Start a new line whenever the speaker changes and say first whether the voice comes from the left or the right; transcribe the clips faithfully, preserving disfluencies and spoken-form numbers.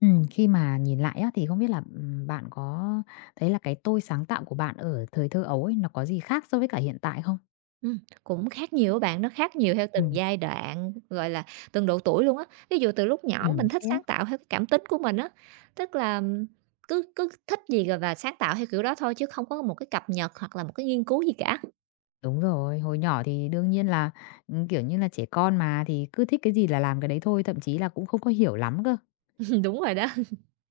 left: Ừm, khi mà nhìn lại á, thì không biết là, ừm, bạn có thấy là cái tôi sáng tạo của bạn ở thời thơ ấu ấy, nó có gì khác so với cả hiện tại không?
right: Ừm, cũng khác nhiều á bạn, nó khác nhiều theo từng
left: Ừm,
right: giai đoạn, gọi là, từng độ tuổi luôn á. Ví dụ từ lúc nhỏ
left: ừm,
right: mình thích
left: thế á?
right: sáng tạo theo cái cảm tính của mình á, tức là cứ cứ thích gì rồi và sáng tạo theo kiểu đó thôi chứ không có một cái cập nhật hoặc là một cái nghiên cứu gì cả.
left: Đúng rồi, hồi nhỏ thì đương nhiên là, ừm, kiểu như là, trẻ con mà, thì cứ thích cái gì là làm cái đấy thôi, thậm chí là cũng không có hiểu lắm cơ.
right: Đúng rồi đó.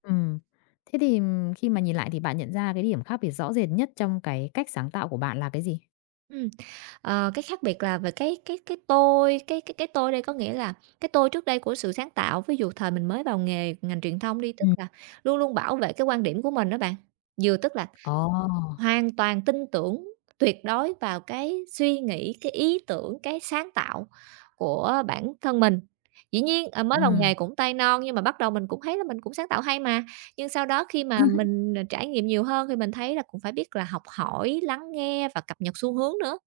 left: Ừm. Thế thì, ừm, khi mà nhìn lại thì bạn nhận ra cái điểm khác biệt rõ rệt nhất trong cái cách sáng tạo của bạn là cái gì?
right: Ừm, ờ, cái khác biệt là về cái cái cái tôi, cái cái cái tôi đây có nghĩa là cái tôi trước đây của sự sáng tạo, ví dụ thời mình mới vào nghề ngành truyền thông đi,
left: Ừm.
right: tức là luôn luôn bảo vệ cái quan điểm của mình đó bạn. Vừa tức là
left: Ồ!
right: hoàn toàn tin tưởng tuyệt đối vào cái suy nghĩ, cái ý tưởng, cái sáng tạo của bản thân mình. Dĩ nhiên, ờ, mới đầu nghề
left: Ừm.
right: cũng tay non nhưng mà bắt đầu mình cũng thấy là mình cũng sáng tạo hay mà, nhưng sau đó khi mà mình, ờ, trải nghiệm nhiều hơn thì mình thấy là cũng phải biết là học hỏi, lắng nghe và cập nhật xu hướng nữa.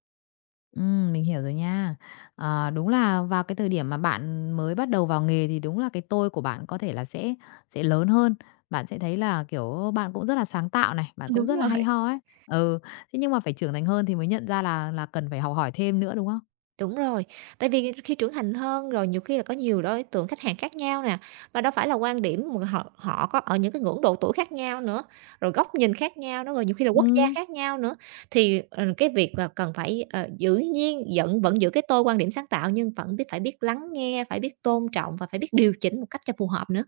left: Ừm, mình hiểu rồi nha. Ờ, đúng là vào cái thời điểm mà bạn mới bắt đầu vào nghề thì đúng là cái tôi của bạn có thể là sẽ sẽ lớn hơn. Bạn sẽ thấy là, kiểu, bạn cũng rất là sáng tạo này, bạn cũng
right: Đúng
left: rất là
right: rồi.
left: hay ho ấy. Ừ, thế nhưng mà phải trưởng thành hơn thì mới nhận ra là là cần phải học hỏi thêm nữa, đúng không?
right: Đúng rồi, tại vì khi trưởng thành hơn rồi nhiều khi là có nhiều đối tượng khách hàng khác nhau nè, và đâu phải là quan điểm mà họ họ có ở những cái ngưỡng độ tuổi khác nhau nữa, rồi góc nhìn khác nhau nữa, rồi nhiều khi là quốc gia
left: Ừ.
right: khác nhau nữa. Thì, ờ, cái việc là cần phải, ờ, giữ nhiên vẫn vẫn giữ cái tôi quan điểm sáng tạo nhưng vẫn biết phải biết lắng nghe, phải biết tôn trọng và phải biết điều chỉnh một cách cho phù hợp nữa.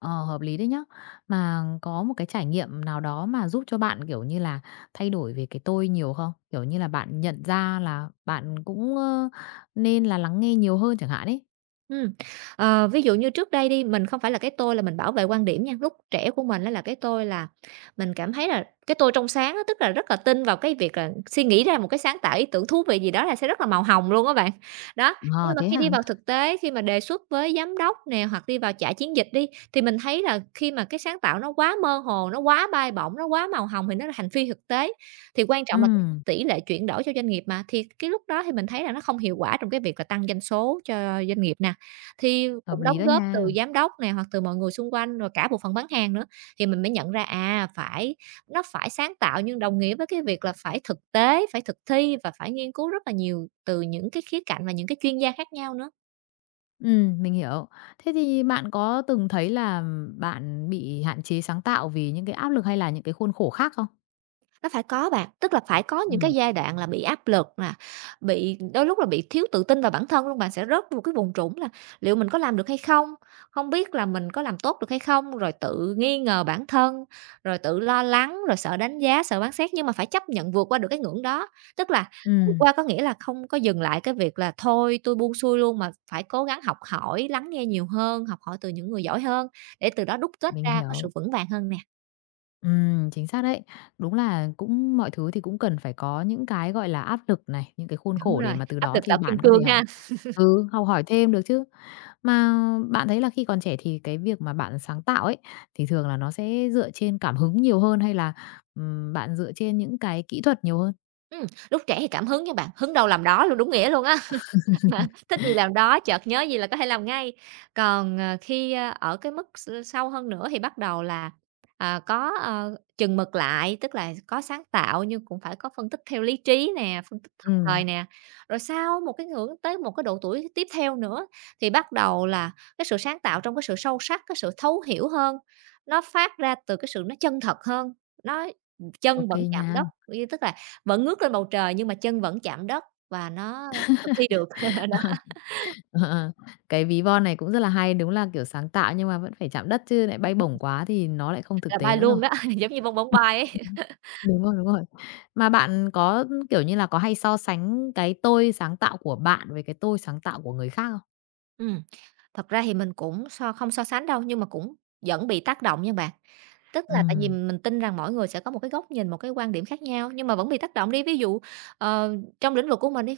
left: Ờ, hợp lý đấy nhá. Mà có một cái trải nghiệm nào đó mà giúp cho bạn, kiểu như là, thay đổi về cái tôi nhiều không? Kiểu như là, bạn nhận ra là bạn cũng, ơ, nên là lắng nghe nhiều hơn chẳng hạn ấy.
right: Ừm, ờ, ví dụ như trước đây đi, mình không phải là cái tôi là mình bảo vệ quan điểm nha, lúc trẻ của mình á là cái tôi là mình cảm thấy là cái tôi trong sáng á, tức là rất là tin vào cái việc là suy nghĩ ra một cái sáng tạo ý tưởng thú vị gì đó là sẽ rất là màu hồng luôn các bạn. Đó, nhưng
left: Ờ,
right: mà
left: thế
right: khi
left: hả?
right: đi vào thực tế, khi mà đề xuất với giám đốc nè, hoặc đi vào trại chiến dịch đi, thì mình thấy là khi mà cái sáng tạo nó quá mơ hồ, nó quá bay bổng, nó quá màu hồng thì nó là thành phi thực tế. Thì quan trọng là
left: Ừ.
right: tỷ lệ chuyển đổi cho doanh nghiệp mà, thì cái lúc đó thì mình thấy là nó không hiệu quả trong cái việc là tăng doanh số cho doanh nghiệp nè. Thì
left: Hợp
right: cũng đóng
left: lý đó
right: góp từ
left: nha.
right: giám đốc này hoặc từ mọi người xung quanh, rồi cả bộ phận bán hàng nữa, thì mình mới nhận ra, à, phải nó phải sáng tạo nhưng đồng nghĩa với cái việc là phải thực tế, phải thực thi và phải nghiên cứu rất là nhiều từ những cái khía cạnh và những cái chuyên gia khác nhau nữa.
left: Ừm, mình hiểu. Thế thì bạn có từng thấy là bạn bị hạn chế sáng tạo vì những cái áp lực hay là những cái khuôn khổ khác không?
right: Nó phải có bạn, tức là phải có những cái
left: Ừm,
right: giai đoạn là bị áp lực nè, bị đôi lúc là bị thiếu tự tin vào bản thân luôn, bạn sẽ rớt vô một cái vùng trũng là liệu mình có làm được hay không? Không biết là mình có làm tốt được hay không? Rồi tự nghi ngờ bản thân, rồi tự lo lắng, rồi sợ đánh giá, sợ phán xét, nhưng mà phải chấp nhận vượt qua được cái ngưỡng đó. Tức là vượt
left: ừm,
right: qua có nghĩa là không có dừng lại cái việc là "Thôi tôi buông xuôi luôn", mà phải cố gắng học hỏi, lắng nghe nhiều hơn, học hỏi từ những người giỏi hơn để từ đó đúc kết
left: mình
right: ra có sự
left: hiểu.
right: vững vàng hơn nè.
left: Ừm, chính xác đấy. Đúng là cũng mọi thứ thì cũng cần phải có những cái, gọi là, áp lực này, những cái khuôn
right: Đúng
left: khổ
right: rồi,
left: để mà từ
right: áp
left: đó
right: lực
left: thì
right: tạo kim
left: bạn có thể
right: cương
left: h
right: ha.
left: ừ, học hỏi thêm được chứ. Mà bạn thấy là khi còn trẻ thì cái việc mà bạn sáng tạo ấy, thì thường là nó sẽ dựa trên cảm hứng nhiều hơn hay là, ừm, bạn dựa trên những cái kỹ thuật nhiều hơn?
right: Ừm, lúc trẻ thì cảm hứng nha bạn, hứng đâu làm đó luôn, đúng nghĩa luôn á. Mà thích gì làm đó, chợt nhớ gì là có thể làm ngay. Còn, ờ, khi, a, ở cái mức s sâu hơn nữa thì bắt đầu là, à, có, ờ, chừng mực lại, tức là có sáng tạo nhưng cũng phải có phân tích theo lý trí nè, phân tích thật thời
left: Ừm.
right: nè. Rồi sau một cái ngưỡng tới một cái độ tuổi tiếp theo nữa thì bắt đầu là cái sự sáng tạo trong cái sự sâu sắc, cái sự thấu hiểu hơn, nó phát ra từ cái sự nó chân thật hơn, nó chân
left: ok
right: vẫn chạm
left: nha.
right: đất, y tức là vẫn ngước lên bầu trời nhưng mà chân vẫn chạm đất và nó thực thi được, là
left: Ờ, ờ. Cái ví von này cũng rất là hay, đúng là, kiểu, sáng tạo nhưng mà vẫn phải chạm đất chứ lại bay bổng quá thì nó lại không thực
right: là
left: tế
right: bay
left: nữa rồi.
right: luôn đó, giống như bong bóng bay ấy.
left: Ừ, Đúng rồi, đúng rồi. Mà bạn có, kiểu như là, có hay so sánh cái tôi sáng tạo của bạn với cái tôi sáng tạo của người khác không?
right: Ừm, thật ra thì mình cũng so không so sánh đâu, nhưng mà cũng vẫn bị tác động nha bạn. Tức là tại vì
left: Ừm,
right: mình tin rằng mỗi người sẽ có một cái góc nhìn, một cái quan điểm khác nhau, nhưng mà vẫn bị tác động đi. Ví dụ, ờ, trong lĩnh vực của mình đi,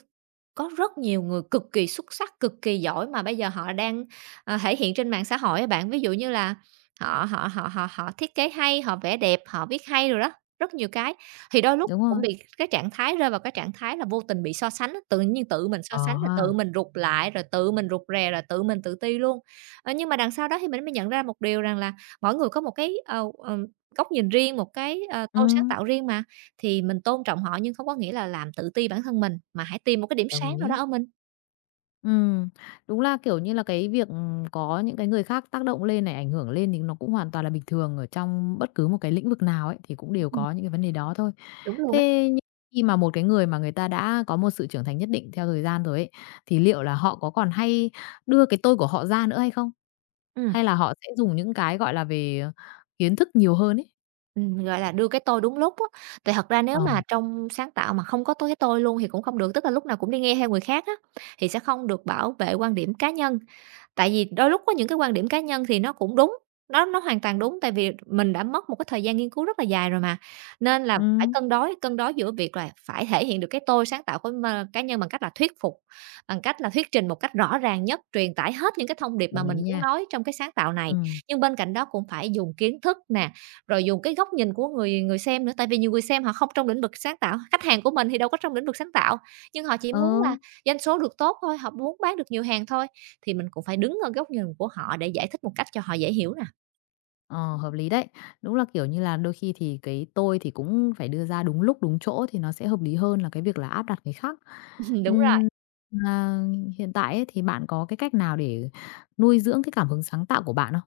right: có rất nhiều người cực kỳ xuất sắc, cực kỳ giỏi mà bây giờ họ đang, ờ, thể hiện trên mạng xã hội á bạn. Ví dụ như là họ họ họ họ họ thiết kế hay, họ vẽ đẹp, họ viết hay rồi đó, rất nhiều cái. Thì đôi lúc
left: đúng
right: cũng
left: rồi.
right: bị cái trạng thái rơi vào cái trạng thái là vô tình bị so sánh á, tự nhiên tự mình so sánh
left: Ờ
right: rồi tự
left: ha.
right: mình rụt lại, rồi tự mình rụt rè, rồi tự mình tự ti luôn. Ờ, nhưng mà đằng sau đó thì mình mới nhận ra một điều rằng là mỗi người có một cái, ờ, ừm, góc nhìn riêng, một cái, ờ, tôi sáng
left: Ừm,
right: tạo riêng mà, thì mình tôn trọng họ nhưng không có nghĩa là làm tự ti bản thân mình, mà hãy tìm một cái điểm
left: đồng
right: sáng nào đó
left: ý.
right: ở mình.
left: Ừm, đúng là, kiểu như là, cái việc, có những cái người khác tác động lên này, ảnh hưởng lên thì nó cũng hoàn toàn là bình thường ở trong bất cứ một cái lĩnh vực nào ấy, thì cũng đều
right: Ừm,
left: có những cái vấn đề đó thôi.
right: đúng luôn ấy.
left: Thế nhưng khi mà một cái người mà người ta đã có một sự trưởng thành nhất định theo thời gian rồi ấy, thì liệu là họ có còn hay đưa cái tôi của họ ra nữa hay không?
right: Ừm,
left: Hay là họ sẽ dùng những cái, gọi là, về, ờ, kiến thức nhiều hơn ấy?
right: ừm, gọi là, đưa cái tôi đúng lúc á. Tại thật ra
left: Ờ,
right: nếu mà trong sáng tạo mà không có tôi cái tôi luôn thì cũng không được, tức là lúc nào cũng đi nghe theo người khác á, thì sẽ không được bảo vệ quan điểm cá nhân. Tại vì đôi lúc có những cái quan điểm cá nhân thì nó cũng đúng, nó nó hoàn toàn đúng, tại vì mình đã mất một cái thời gian nghiên cứu rất là dài rồi mà. Nên là phải
left: ừm,
right: cân đối, cân đối giữa việc là phải thể hiện được cái tôi sáng tạo của ma cá nhân bằng cách là thuyết phục, bằng cách là thuyết trình một cách rõ ràng nhất, truyền tải hết những cái thông điệp mà
left: đồng ý
right: mình muốn
left: nha.
right: nói trong cái sáng tạo
left: Ừ.
right: này. Nhưng bên cạnh đó cũng phải dùng kiến thức nè, rồi dùng cái góc nhìn của người người xem nữa, tại vì nhiều người xem họ không trong lĩnh vực sáng tạo, khách hàng của mình thì đâu có trong lĩnh vực sáng tạo, nhưng họ chỉ
left: Ờ.
right: muốn là doanh số được tốt thôi, họ muốn bán được nhiều hàng thôi, thì mình cũng phải đứng ở góc nhìn của họ để giải thích một cách cho họ dễ hiểu nè.
left: Ờ, hợp lý đấy. Đúng là, kiểu như là, đôi khi thì cái tôi thì cũng phải đưa ra đúng lúc, đúng chỗ thì nó sẽ hợp lý hơn là cái việc là áp đặt người khác.
right: Đúng rồi.
left: Ừm, mà hiện tại ấy thì bạn có cái cách nào để nuôi dưỡng cái cảm hứng sáng tạo của bạn không?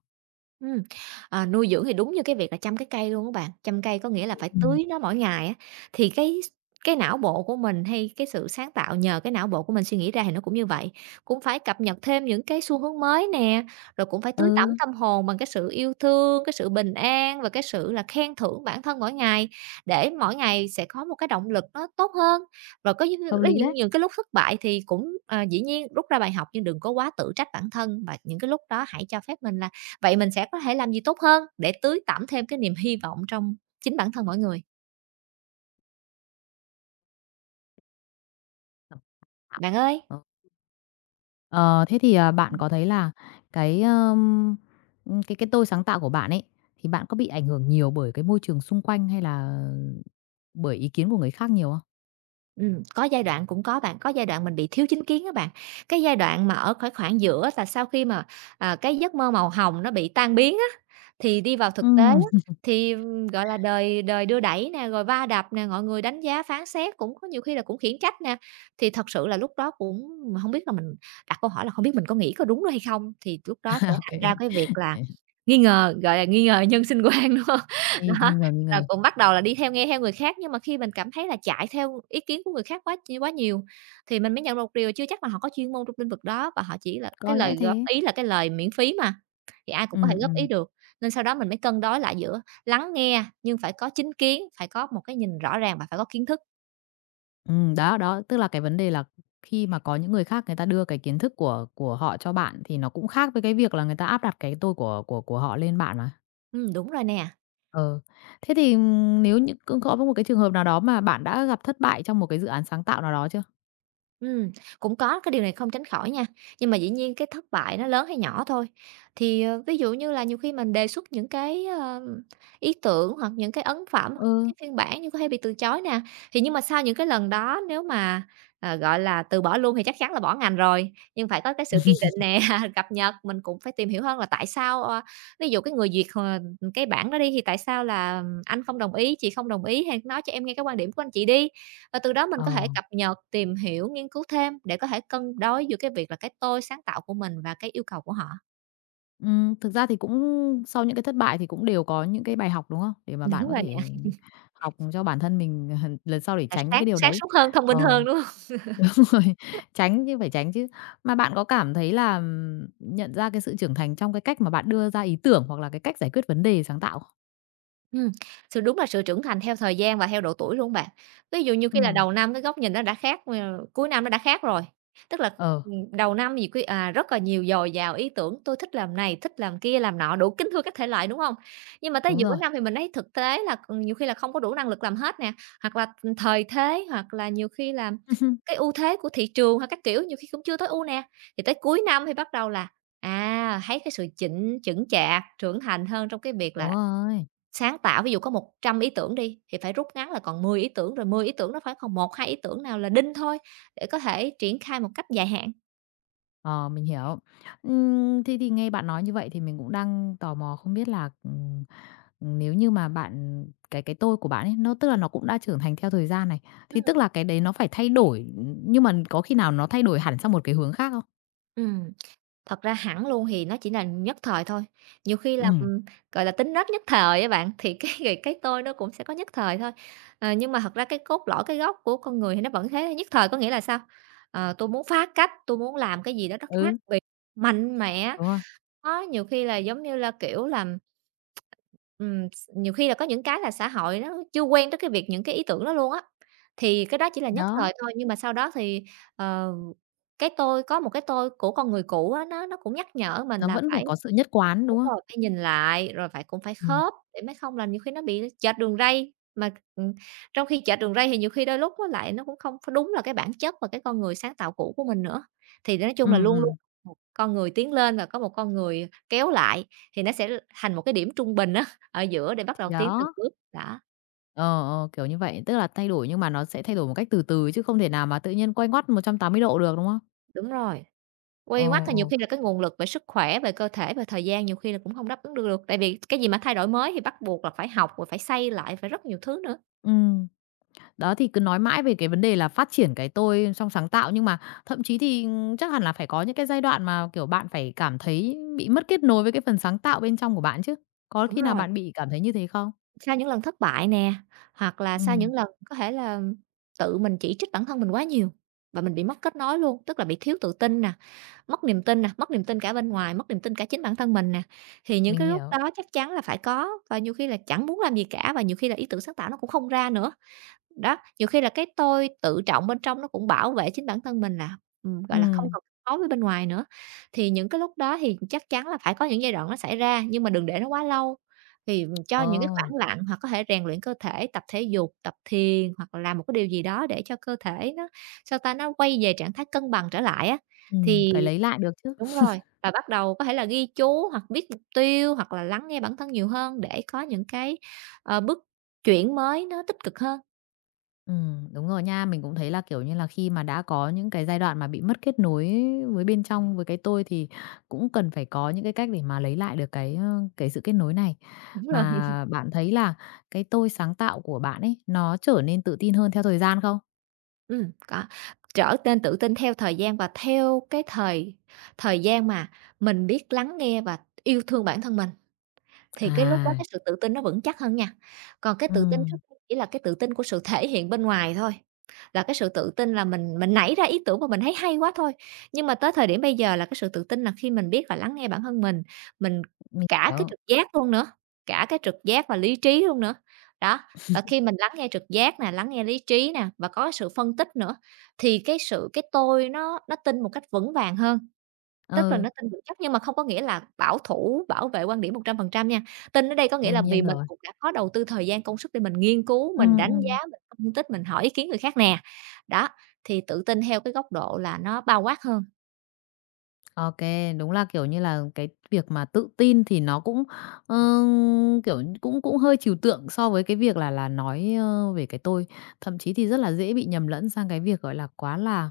right: Ừm, à, nuôi dưỡng thì đúng như cái việc là chăm cái cây luôn á bạn, chăm cây có nghĩa là phải
left: Ừm,
right: tưới nó mỗi ngày á, thì cái cái não bộ của mình hay cái sự sáng tạo nhờ cái não bộ của mình suy nghĩ ra thì nó cũng như vậy, cũng phải cập nhật thêm những cái xu hướng mới nè, rồi cũng phải tưới tẩm
left: ừ,
right: tâm hồn bằng cái sự yêu thương, cái sự bình an và cái sự là khen thưởng bản thân mỗi ngày, để mỗi ngày sẽ có một cái động lực nó tốt hơn. Rồi có những
left: hợp
right: với
left: lý
right: những
left: đấy.
right: những cái lúc thất bại thì cũng, à, dĩ nhiên rút ra bài học nhưng đừng có quá tự trách bản thân và những cái lúc đó hãy cho phép mình là vậy mình sẽ có thể làm gì tốt hơn để tưới tẩm thêm cái niềm hy vọng trong chính bản thân mỗi người? Bạn ơi!
left: Ờ, ờ, thế thì, à, bạn có thấy là cái, ờm, ừm, cái cái tôi sáng tạo của bạn ấy, thì bạn có bị ảnh hưởng nhiều bởi cái môi trường xung quanh hay là bởi ý kiến của người khác nhiều không?
right: Ừm, có giai đoạn cũng có bạn, có giai đoạn mình bị thiếu chính kiến á bạn. Cái giai đoạn mà ở khoảng khoảng giữa á, là sau khi mà, à, cái giấc mơ màu hồng nó bị tan biến á, thì đi vào thực tế á,
left: Ừm,
right: thì, ừm, gọi là, đời đời đưa đẩy nè, rồi va đập nè, mọi người đánh giá phán xét, cũng có nhiều khi là cũng khiển trách nè. Thì thật sự là lúc đó cũng mình hông biết là mình đặt câu hỏi là không biết mình có nghĩ có đúng đó hay không? Thì lúc
left: ô
right: đó sẽ thành ra cái việc là nghi ngờ, gọi là, nghi ngờ nhân sinh quan, đúng hông?
left: Nghi nghi
right: Đó.
left: ngờ, nghi ngờ.
right: Rồi cũng bắt đầu là đi theo nghe theo người khác, nhưng mà khi mình cảm thấy là chạy theo ý kiến của người khác quá ch quá nhiều, thì mình mới nhận ra một điều chưa chắc là họ có chuyên môn trong lĩnh vực đó và họ chỉ là cái
left: Có lẽ
right: lời góp
left: thế.
right: ý là cái lời miễn phí mà, thì ai
left: Ừ,
right: cũng có thể góp ý
left: ừ,
right: được. Nên sau đó mình mới cân đối lại giữa lắng nghe nhưng phải có chính kiến, phải có một cái nhìn rõ ràng và phải có kiến thức.
left: ừ, đó, đó, tức là cái vấn đề là khi mà có những người khác người ta đưa cái kiến thức của của họ cho bạn thì nó cũng khác với cái việc là người ta áp đặt cái tôi của của của họ lên bạn mà.
right: Ừm, đúng rồi nè.
left: Ờ, thế thì, ừm, nếu như cũng có một cái trường hợp nào đó mà bạn đã gặp thất bại trong một cái dự án sáng tạo nào đó chưa?
right: Ừm, cũng có, cái điều này không tránh khỏi nha. Nhưng mà dĩ nhiên cái thất bại nó lớn hay nhỏ thôi. Thì, ờ, ví dụ như là nhiều khi mình đề xuất những cái, ờ, ý tưởng hoặc những cái ấn phẩm, hoặc
left: Ừ.
right: cái phiên bản nhưng có hay bị từ chối nè. Thì nhưng mà sau những cái lần đó nếu mà, ờ, gọi là, từ bỏ luôn thì chắc chắn là bỏ ngành rồi, nhưng phải có cái sự kiên định nè, cập nhật, mình cũng phải tìm hiểu hơn là tại sao, ờ, ví dụ cái người duyệt, ờ, cái bản đó đi thì tại sao là anh không đồng ý, chị không đồng ý, hay nói cho em nghe cái quan điểm của anh chị đi. Và từ đó mình có thể
left: Ờ,
right: cập nhật, tìm hiểu, nghiên cứu thêm để có thể cân đối giữa cái việc là cái tôi sáng tạo của mình và cái yêu cầu của họ.
left: ừm, thực ra thì cũng sau những cái thất bại thì cũng đều có những cái bài học, đúng không? Để mà bạn
right: Đúng
left: có
right: rồi nè,
left: thể học cho bản thân mình lần sau để
right: là
left: tránh những
right: sáng
left: cái điều
right: sáng
left: đấy.
right: suốt hơn, thông minh
left: Ờ.
right: hơn, đúng hông?
left: rồi, tránh chứ phải tránh chứ. Mà bạn có cảm thấy là, ừm, nhận ra cái sự trưởng thành trong cái cách mà bạn đưa ra ý tưởng hoặc là cái cách giải quyết vấn đề sáng tạo không?
right: Ừm, sự đúng là sự trưởng thành theo thời gian và theo độ tuổi luôn bạn. Ví dụ như
left: Ừ,
right: khi là đầu năm cái góc nhìn nó đã khác, ờ, cuối năm nó đã khác rồi. Tức là,
left: ờ,
right: ừm, đầu năm nhiều khi, à, rất là nhiều dồi dào ý tưởng, tôi thích làm này, thích làm kia, làm nọ, đủ kính thưa các thể loại, đúng không? Nhưng mà tới
left: đúng
right: giữa
left: rồi.
right: năm thì mình thấy thực tế là, ừm, nhiều khi là không có đủ năng lực làm hết nè, hoặc là, thời thế, hoặc là nhiều khi là cái ưu thế của thị trường hay các kiểu, nhiều khi cũng chưa tối ưu nè. Thì tới cuối năm thì bắt đầu là, à, thấy cái sự chỉnh chững chạc, trưởng thành hơn trong cái việc
left: Đúng
right: là
left: rồi,
right: sáng tạo, ví dụ có một trăm ý tưởng đi, thì phải rút ngắn là còn mười ý tưởng, rồi mười ý tưởng nó phải còn một hai ý tưởng nào là đinh thôi, để có thể triển khai một cách dài hạn.
left: ờ, mình hiểu. Ừm, thế thì nghe bạn nói như vậy thì mình cũng đang tò mò không biết là, ừm, nếu như mà bạn cái cái tôi của bạn ấy, nó tức là nó cũng đã trưởng thành theo thời gian này, thì
right: Ừm,
left: tức là cái đấy nó phải thay đổi, nhưng mà có khi nào nó thay đổi hẳn sang một cái hướng khác không?
right: ừm, thật ra hẳn luôn thì nó chỉ là nhất thời thôi, nhiều khi là,
left: Ừm,
right: ừm, gọi là, tính nết nhất thời á bạn, thì cái người cái tôi nó cũng sẽ có nhất thời thôi. Ờ, nhưng mà thật ra cái cốt lõi, cái gốc của con người thì nó vẫn thế nhất thời có nghĩa là sao? Ờ, tôi muốn phá cách, tôi muốn làm cái gì đó nó khác
left: ừ,
right: biệt, mạnh mẽ,
left: đúng rồi,
right: nó nhiều khi là giống như là, kiểu là Ừm, s nhiều khi là có những cái là xã hội nó chưa quen tới cái việc những cái ý tưởng đó luôn á, thì cái đó chỉ là nhất
left: đó.
right: thời thôi, nhưng mà sau đó thì, ờ, cái tôi có một cái tôi của con người cũ á, nó nó cũng nhắc nhở mình
left: Nó
right: là
left: vẫn phải
right: phải
left: có sự nhất quán, đúng
right: đúng rồi,
left: không?
right: phải nhìn lại, rồi phải cũng phải
left: Ừm,
right: khớp để mới không là nhiều khi nó bị chệch đường ray, mà, ừm, trong khi chệch đường ray thì nhiều khi đôi lúc nó lại nó cũng không có đúng là cái bản chất và cái con người sáng tạo cũ của mình nữa. Thì nói chung là
left: ừm,
right: luôn luôn
left: ừm,
right: một con người tiến lên và có một con người kéo lại thì nó sẽ thành một cái điểm trung bình á. Ở giữa để bắt
left: thì
right: đầu tiến từng
left: đó,
right: bước, đã
left: ờ, ờ, kiểu như vậy, tức là thay đổi nhưng mà nó sẽ thay đổi một cách từ từ chứ không thể nào mà tự nhiên quay ngoắt một trăm tám mươi độ được, đúng không?
right: đúng rồi.
left: Ờ,
right: Quay ngoắt thì nhiều
left: ờ,
right: khi là cái nguồn lực về sức khỏe, về cơ thể, về thời gian nhiều khi là cũng không đáp ứng được được, tại vì cái gì mà thay đổi mới thì bắt buộc là phải học, rồi phải xây lại, phải rất nhiều thứ nữa.
left: ừm, đó thì cứ nói mãi về cái vấn đề là phát triển cái tôi trong sáng tạo nhưng mà thậm chí thì, chắc hẳn là phải có những cái giai đoạn mà, kiểu, bạn phải cảm thấy bị mất kết nối với cái phần sáng tạo bên trong của bạn chứ. Có
right: Đúng
left: khi nào
right: rồi,
left: bạn bị cảm thấy như thế không?
right: sau những lần thất bại nè, hoặc là sau những
left: Ừm,
right: lần có thể là tự mình chỉ trích bản thân mình quá nhiều và mình bị mất kết nối luôn, tức là bị thiếu tự tin nè, mất niềm tin nè, mất niềm tin cả bên ngoài, mất niềm tin cả chính bản thân mình nè, thì những
left: mình
right: cái lúc
left: hiểu.
right: đó chắc chắn là phải có, và nhiều khi là chẳng muốn làm gì cả và nhiều khi là ý tưởng sáng tạo nó cũng không ra nữa. Đó, nhiều khi là cái tôi tự trọng bên trong nó cũng bảo vệ chính bản thân mình là, ừm, gọi là, không
left: Ừm,
right: còn đối với bên ngoài nữa. Thì những cái lúc đó thì chắc chắn là phải có những giai đoạn nó xảy ra, nhưng mà đừng để nó quá lâu, thì cho
left: ồ,
right: những cái khoảng lặng hoặc có thể rèn luyện cơ thể, tập thể dục, tập thiền hoặc là làm một cái điều gì đó để cho cơ thể nó, sao ta, nó quay về trạng thái cân bằng trở lại á.
left: ừm,
right: Thì
left: phải lấy lại được chứ.
right: đúng rồi, và bắt đầu có thể là ghi chú hoặc viết mục tiêu hoặc là lắng nghe bản thân nhiều hơn để có những cái, ờ, bước chuyển mới nó tích cực hơn.
left: Ừm, đúng rồi nha. Mình cũng thấy là, kiểu như là, khi mà đã có những cái giai đoạn mà bị mất kết nối với bên trong, với cái tôi thì cũng cần phải có những cái cách để mà lấy lại được cái, ơ, cái sự kết nối này.
right: Đúng rồi.
left: Mà bạn thấy là cái tôi sáng tạo của bạn ấy, nó trở nên tự tin hơn theo thời gian không?
right: Ừm, có, trở nên tự tin theo thời gian và theo cái thời thời gian mà mình biết lắng nghe và yêu thương bản thân mình. Thì cái lúc đó
left: À.
right: cái sự tự tin nó vững chắc hơn nha. Còn cái tự tin trước
left: Ừm,
right: đây chỉ là cái tự tin của sự thể hiện bên ngoài thôi, là cái sự tự tin là mình mình nảy ra ý tưởng mà mình thấy hay quá thôi. Nhưng mà tới thời điểm bây giờ là cái sự tự tin là khi mình biết và lắng nghe bản thân mình, mình
left: mình
right: cả cái
left: hiểu.
right: trực giác luôn nữa, cả cái trực giác và lý trí luôn nữa. Đó, và khi mình lắng nghe trực giác nè, lắng nghe lý trí nè và có sự phân tích nữa thì cái sự cái tôi nó nó tin một cách vững vàng hơn. Tức là
left: Ừ,
right: nó tin vững chắc nhưng mà không có nghĩa là bảo thủ, bảo vệ quan điểm một trăm phần trăm nha. Tin ở đây có nghĩa là
left: đương
right: vì
left: nhiên
right: mình
left: rồi.
right: cũng đã có đầu tư thời gian, công sức để mình nghiên cứu,
left: ừ
right: mình đánh giá,
left: ừm.
right: mình phân tích, mình hỏi ý kiến người khác nè. Đó, thì tự tin theo cái góc độ là nó bao quát hơn.
left: OK, đúng là, kiểu như là, cái việc mà tự tin thì nó cũng, ờ, kiểu, như cũng cũng hơi trừu tượng so với cái việc là là nói, ơ, về cái tôi. Thậm chí thì rất là dễ bị nhầm lẫn sang cái việc, gọi là, quá là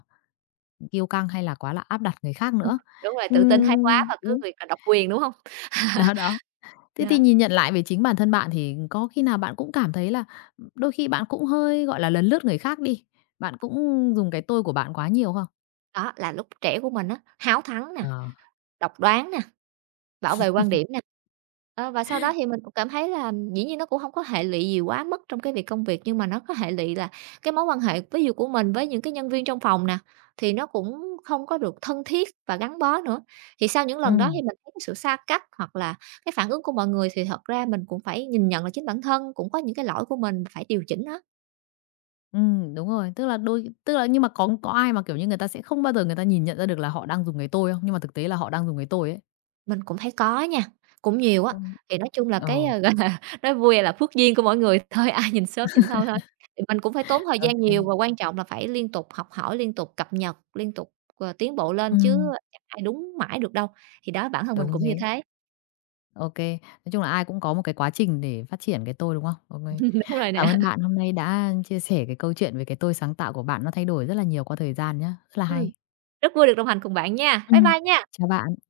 left: kiêu căng hay là quá là áp đặt người khác
right: Đúng,
left: nữa.
right: đúng rồi, tự tin thái quá
left: Ừm,
right: và cứ
left: đúng,
right: việc là độc quyền, đúng hông?
left: đó, đó. Thế
right: Đó,
left: thì nhìn nhận lại về chính bản thân bạn thì có khi nào bạn cũng cảm thấy là đôi khi bạn cũng hơi, gọi là, lấn lướt người khác đi, bạn cũng dùng cái tôi của bạn quá nhiều không?
right: đó là lúc trẻ của mình á, háo thắng nè,
left: Ờ.
right: độc đoán nè, bảo vệ quan điểm nè. Ờ, và sau đó thì mình cũng cảm thấy là dĩ nhiên nó cũng không có hệ lụy gì quá mức trong cái việc công việc, nhưng mà nó có hệ lụy là cái mối quan hệ, ví dụ của mình với những cái nhân viên trong phòng nè, thì nó cũng không có được thân thiết và gắn bó nữa. Thì sau những lần đó thì
left: Ừm.
right: mình thấy cái sự xa cách hoặc là cái phản ứng của mọi người thì thật ra mình cũng phải nhìn nhận là chính bản thân, cũng có những cái lỗi của mình phải điều chỉnh á.
left: Ừ đúng rồi, tức là đôi tức là nhưng mà có có ai mà, kiểu như, người ta sẽ không bao giờ người ta nhìn nhận ra được là họ đang dùng cái tôi không? Nhưng mà thực tế là họ đang dùng cái tôi ấy.
right: Mình cũng thấy có nha, cũng nhiều á.
left: Ừm.
right: Thì nói chung là cái,
left: Ờ,
right: ờ, gọi là, nói vui là phước duyên của mỗi người thôi, ai nhìn sớm nhìn thôi thôi. Thì mình cũng phải tốn thời
left: ô
right: gian
left: kê.
right: nhiều và quan trọng là phải liên tục học hỏi, liên tục cập nhật, liên tục, ờ, tiến bộ lên chứ chẳng ai đúng mãi được đâu. Thì đó, bản thân mình
left: đúng
right: cũng như
left: thế.
right: thế.
left: OK nói chung là ai cũng có một cái quá trình để phát triển cái tôi, đúng không? Ô.
right: Đúng rồi nè.
left: Cảm ơn bạn hôm nay đã chia sẻ cái câu chuyện về cái tôi sáng tạo của bạn, nó thay đổi rất là nhiều qua thời gian nhá, rất là
right: Ừm,
left: hay.
right: rất vui được đồng hành cùng bạn nha. Bye
left: Ừm,
right: bye nha.
left: chào bạn.